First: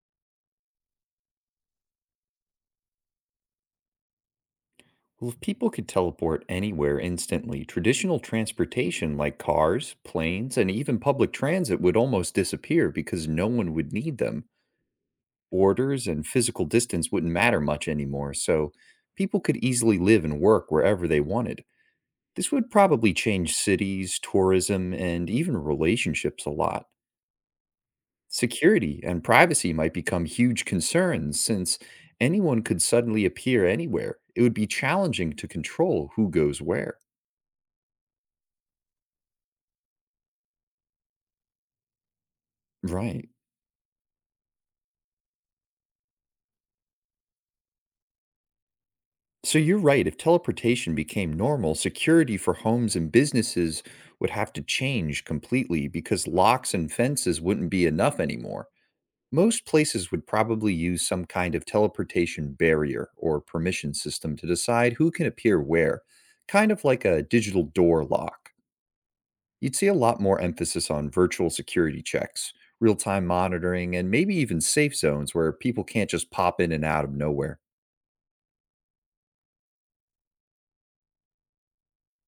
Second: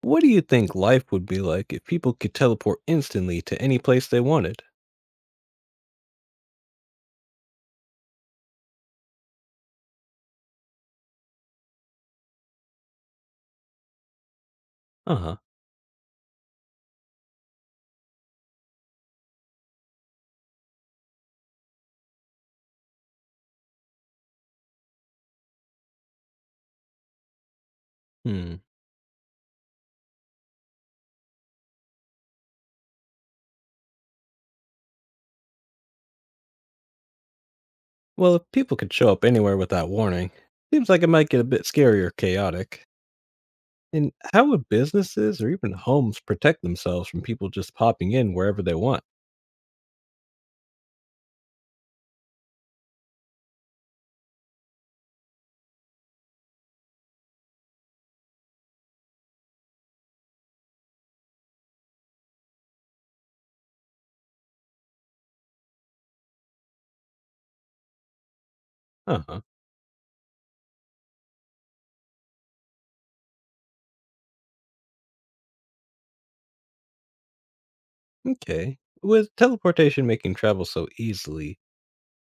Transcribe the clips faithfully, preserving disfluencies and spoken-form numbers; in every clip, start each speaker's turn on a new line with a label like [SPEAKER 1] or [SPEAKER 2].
[SPEAKER 1] What do you think life would be like if people could teleport instantly to any place they wanted?
[SPEAKER 2] Well, if people could teleport anywhere instantly, traditional transportation like cars, planes, and even public transit would almost disappear because no one would need them.
[SPEAKER 1] Uh huh.
[SPEAKER 2] Borders and physical distance wouldn't matter much anymore, so people could easily live and work wherever they wanted. This would probably change cities, tourism, and even relationships a lot.
[SPEAKER 1] Hmm.
[SPEAKER 2] Security and privacy might become huge concerns since anyone could suddenly appear anywhere. It would be challenging to control who goes where.
[SPEAKER 1] Well, if people could show up anywhere without warning, seems like it might get a bit scary or chaotic.
[SPEAKER 2] Right.
[SPEAKER 1] And how would businesses or even homes protect themselves from people just popping in wherever they want?
[SPEAKER 2] So you're right. If teleportation became normal, security for homes and businesses would have to change completely because locks and fences wouldn't be enough anymore. Most places would probably use some kind of teleportation barrier or permission system to decide who can appear where, kind of like a digital door lock.
[SPEAKER 1] Uh huh.
[SPEAKER 2] You'd see a lot more emphasis on virtual security checks, real time monitoring, and maybe even safe zones where people can't just pop in and out of nowhere.
[SPEAKER 1] Okay. With teleportation making travel so easily,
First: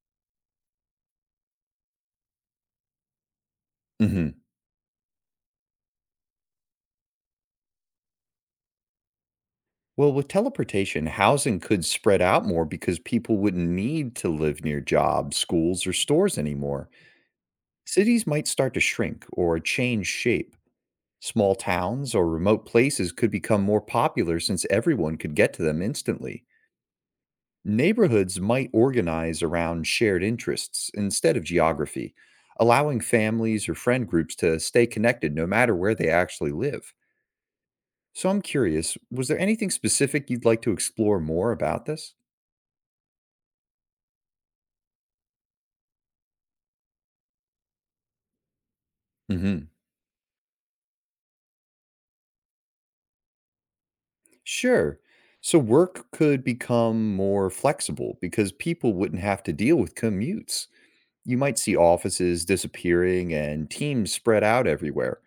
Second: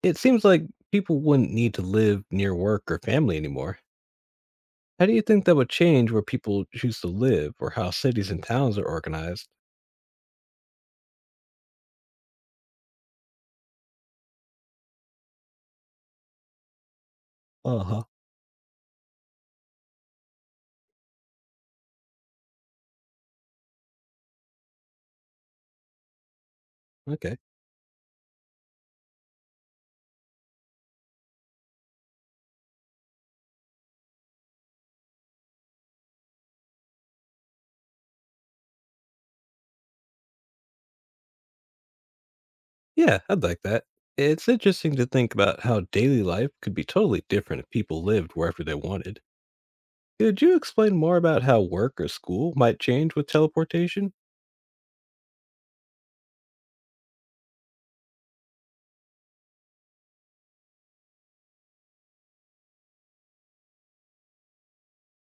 [SPEAKER 1] it seems like people wouldn't need to live near work or family anymore.
[SPEAKER 2] Mhm.
[SPEAKER 1] How do you think that would change where people choose to live or how cities and towns are organized?
[SPEAKER 2] Well, with teleportation, housing could spread out more because people wouldn't need to live near jobs, schools, or stores anymore.
[SPEAKER 1] Uh huh.
[SPEAKER 2] Cities might start to shrink or change shape. Small towns or remote places could become more popular since everyone could get to them instantly.
[SPEAKER 1] Okay.
[SPEAKER 2] Neighborhoods might organize around shared interests instead of geography, allowing families or friend groups to stay connected no matter where they actually live. So I'm curious, was there anything specific you'd like to explore more about this?
[SPEAKER 1] Yeah, I'd like that. It's interesting to think about how daily life could be totally different if people lived wherever they wanted.
[SPEAKER 2] Mhm.
[SPEAKER 1] Could you explain more about how work or school might change with teleportation?
[SPEAKER 2] Sure. So work could become more flexible because people wouldn't have to deal with commutes. You might see offices disappearing and teams spread out everywhere.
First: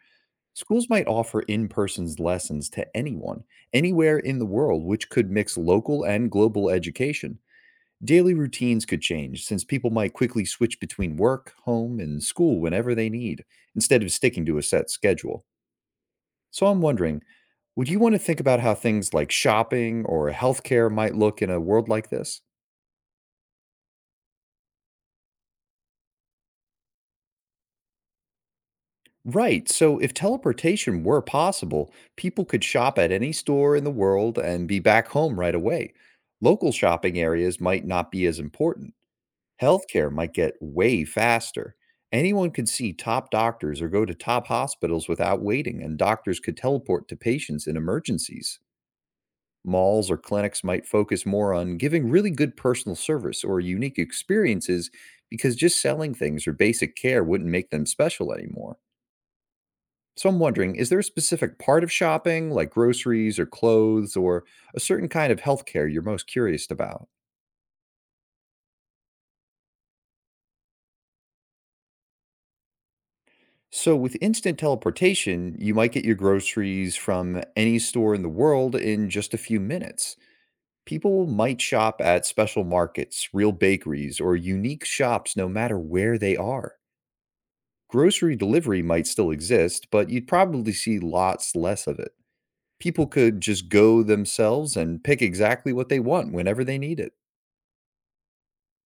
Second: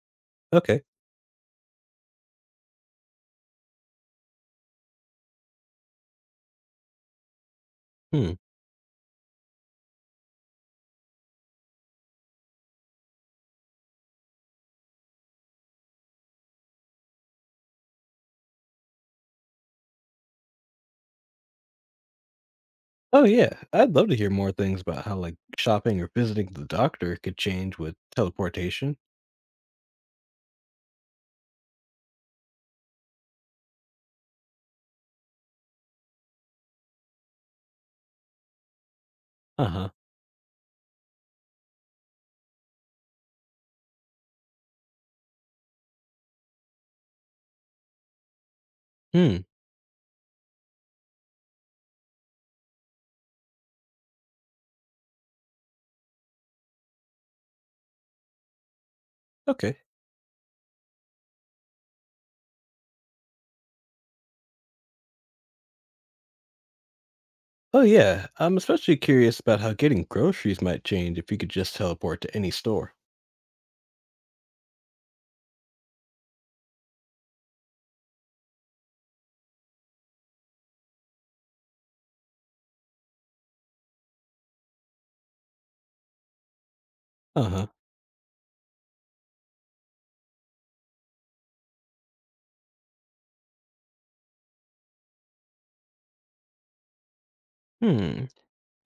[SPEAKER 1] Okay.
[SPEAKER 2] Schools might offer in person lessons to anyone, anywhere in the world, which could mix local and global education.
[SPEAKER 1] Hmm.
[SPEAKER 2] Daily routines could change since people might quickly switch between work, home, and school whenever they need, instead of sticking to a set schedule. So I'm wondering, would you want to think about how things like shopping or healthcare might look in a world like this?
[SPEAKER 1] Oh yeah, I'd love to hear more things about how like shopping or visiting the doctor could change with teleportation.
[SPEAKER 2] Right. So if teleportation were possible, people could shop at any store in the world and be back home right away. Local shopping areas might not be as important.
[SPEAKER 1] Uh-huh.
[SPEAKER 2] Healthcare might get way faster. Anyone could see top doctors or go to top hospitals without waiting, and doctors could teleport to patients in emergencies.
[SPEAKER 1] Hmm.
[SPEAKER 2] Malls or clinics might focus more on giving really good personal service or unique experiences because just selling things or basic care wouldn't make them special anymore.
[SPEAKER 1] Okay.
[SPEAKER 2] So I'm wondering, is there a specific part of shopping, like groceries or clothes, or a certain kind of healthcare you're most curious about?
[SPEAKER 1] Oh yeah, I'm especially curious about how getting groceries might change if you could just teleport to any store.
[SPEAKER 2] So, with instant teleportation, you might get your groceries from any store in the world in just a few minutes. People might shop at special markets, real bakeries, or unique shops no matter where they are.
[SPEAKER 1] Uh-huh.
[SPEAKER 2] Grocery delivery might still exist, but you'd probably see lots less of it. People could just go themselves and pick exactly what they want whenever they need it.
[SPEAKER 1] Hmm.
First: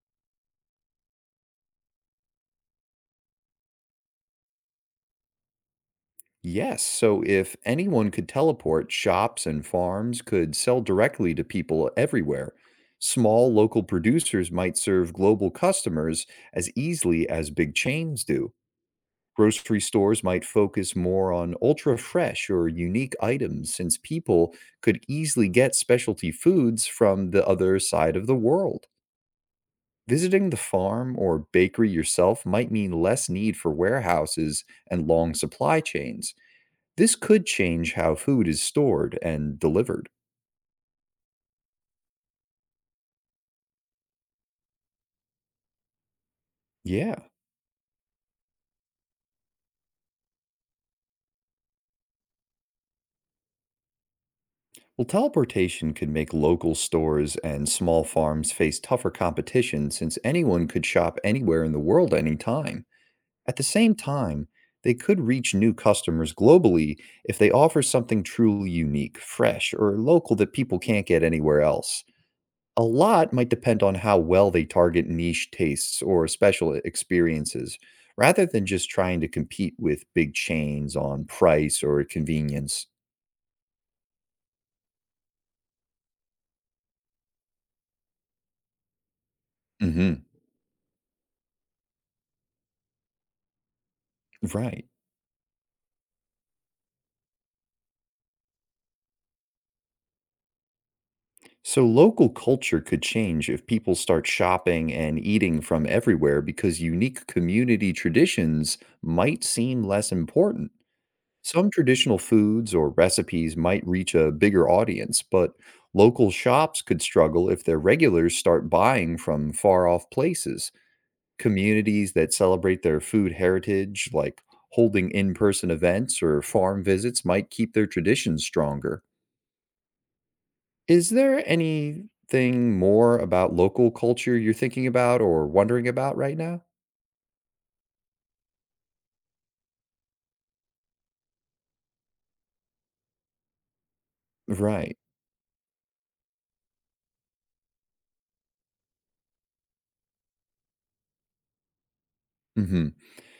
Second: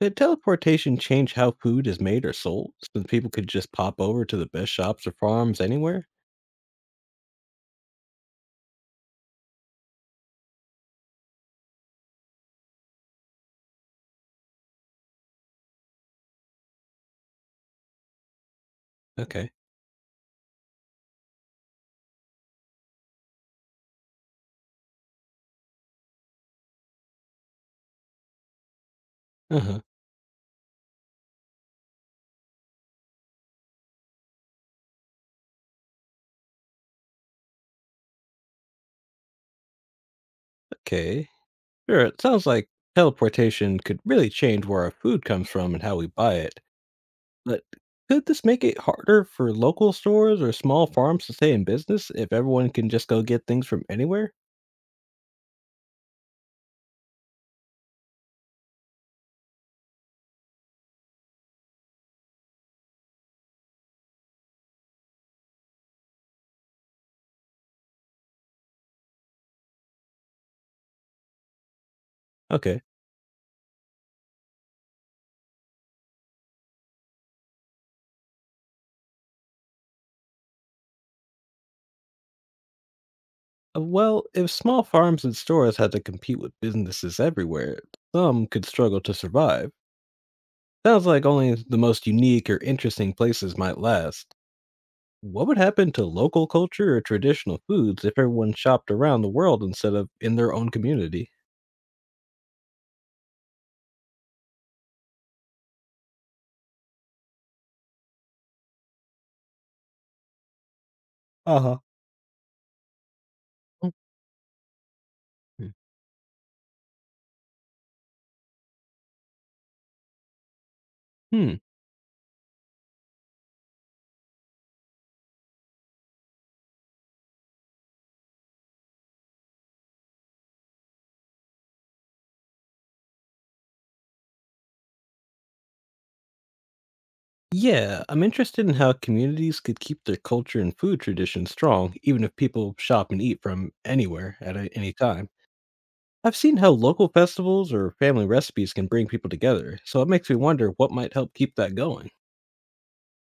[SPEAKER 1] Did teleportation change how food is made or sold? Since people could just pop over to the best shops or farms anywhere?
[SPEAKER 2] Yes, so if anyone could teleport, shops and farms could sell directly to people everywhere. Small local producers might serve global customers as easily as big chains do.
[SPEAKER 1] Okay.
[SPEAKER 2] Grocery stores might focus more on ultra fresh or unique items since people could easily get specialty foods from the other side of the world.
[SPEAKER 1] Uh huh.
[SPEAKER 2] Visiting the farm or bakery yourself might mean less need for warehouses and long supply chains. This could change how food is stored and delivered.
[SPEAKER 1] Okay. Sure, it sounds like teleportation could really change where our food comes from and how we buy it.
[SPEAKER 2] Yeah.
[SPEAKER 1] But could this make it harder for local stores or small farms to stay in business if everyone can just go get things from anywhere?
[SPEAKER 2] Well, teleportation could make local stores and small farms face tougher competition since anyone could shop anywhere in the world anytime. At the same time, they could reach new customers globally if they offer something truly unique, fresh, or local that people can't get anywhere else.
[SPEAKER 1] Okay.
[SPEAKER 2] A lot might depend on how well they target niche tastes or special experiences, rather than just trying to compete with big chains on price or convenience.
[SPEAKER 1] Uh, Well, if small farms and stores had to compete with businesses everywhere, some could struggle to survive.
[SPEAKER 2] Hmm.
[SPEAKER 1] Sounds like only the most unique or interesting places might last.
[SPEAKER 2] Right.
[SPEAKER 1] What would happen to local culture or traditional foods if everyone shopped around the world instead of in their own community?
[SPEAKER 2] So local culture could change if people start shopping and eating from everywhere because unique community traditions might seem less important.
[SPEAKER 1] Uh
[SPEAKER 2] Some
[SPEAKER 1] huh.
[SPEAKER 2] traditional foods or recipes might reach a bigger audience, but
[SPEAKER 1] Mhm.
[SPEAKER 2] local shops could struggle if their regulars start buying from far off places.
[SPEAKER 1] Hmm.
[SPEAKER 2] Communities that celebrate their food heritage, like holding in person events or farm visits, might keep their traditions stronger. Is there anything more about local culture you're thinking about or wondering about right now?
[SPEAKER 1] Yeah, I'm interested in how communities could keep their culture and food traditions strong, even if people shop and eat from anywhere at a- any
[SPEAKER 2] Right.
[SPEAKER 1] time. I've seen how local festivals or family recipes can bring people together, so it makes me wonder what might help keep that going.
[SPEAKER 2] Hmm.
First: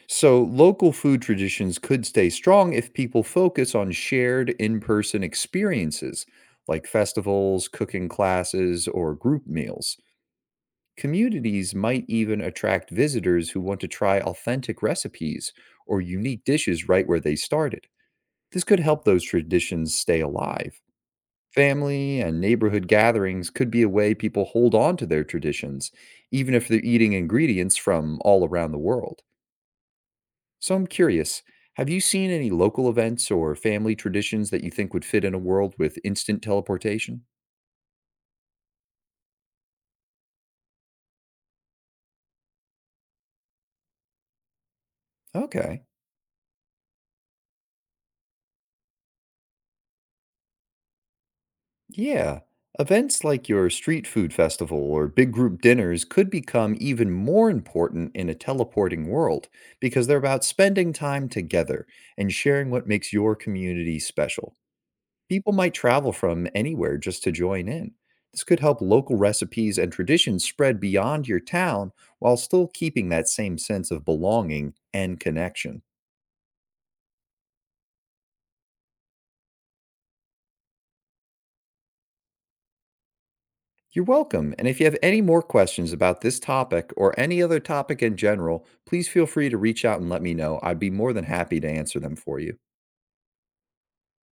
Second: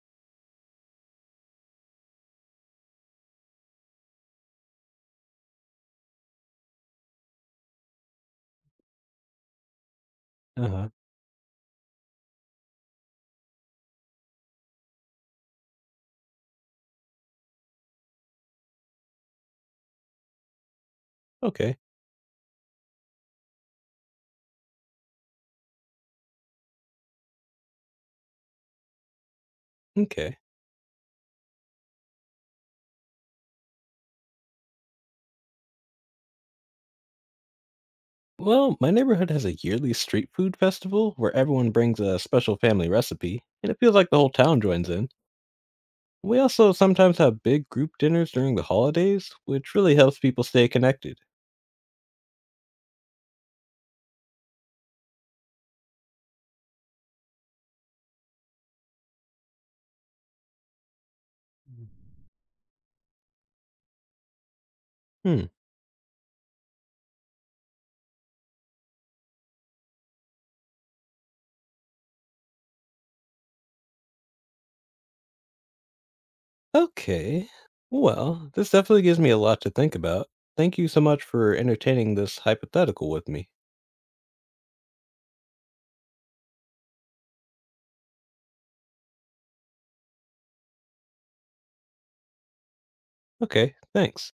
[SPEAKER 2] So, local food traditions could stay strong if people focus on shared in person experiences like festivals, cooking classes, or group meals.
[SPEAKER 1] Uh huh.
[SPEAKER 2] Communities might even attract visitors who want to try authentic recipes or unique dishes right where they started. This could help those traditions stay alive.
[SPEAKER 1] Okay.
[SPEAKER 2] Family and neighborhood gatherings could be a way people hold on to their traditions, even if they're eating ingredients from all around the world.
[SPEAKER 1] Okay.
[SPEAKER 2] So I'm curious, have you seen any local events or family traditions that you think would fit in a world with instant teleportation?
[SPEAKER 1] Well, my neighborhood has a yearly street food festival where everyone brings a special family recipe, and it feels like the whole town joins in.
[SPEAKER 2] Okay.
[SPEAKER 1] We also sometimes have big group dinners during the holidays, which really helps people stay connected.
[SPEAKER 2] Yeah. Events like your street food festival or big group dinners could become even more important in a teleporting world because they're about spending time together and sharing what makes your community special.
[SPEAKER 1] Hmm.
[SPEAKER 2] People might travel from anywhere just to join in. This could help local recipes and traditions spread beyond your town while still keeping that same sense of belonging and connection.
[SPEAKER 1] Okay. Well, this definitely gives me a lot to think about. Thank you so much for entertaining this hypothetical with me.
[SPEAKER 2] You're welcome. And if you have any more questions about this topic or any other topic in general, please feel free to reach out and let me know. I'd be more than happy to answer them for you.
[SPEAKER 1] Okay, thanks.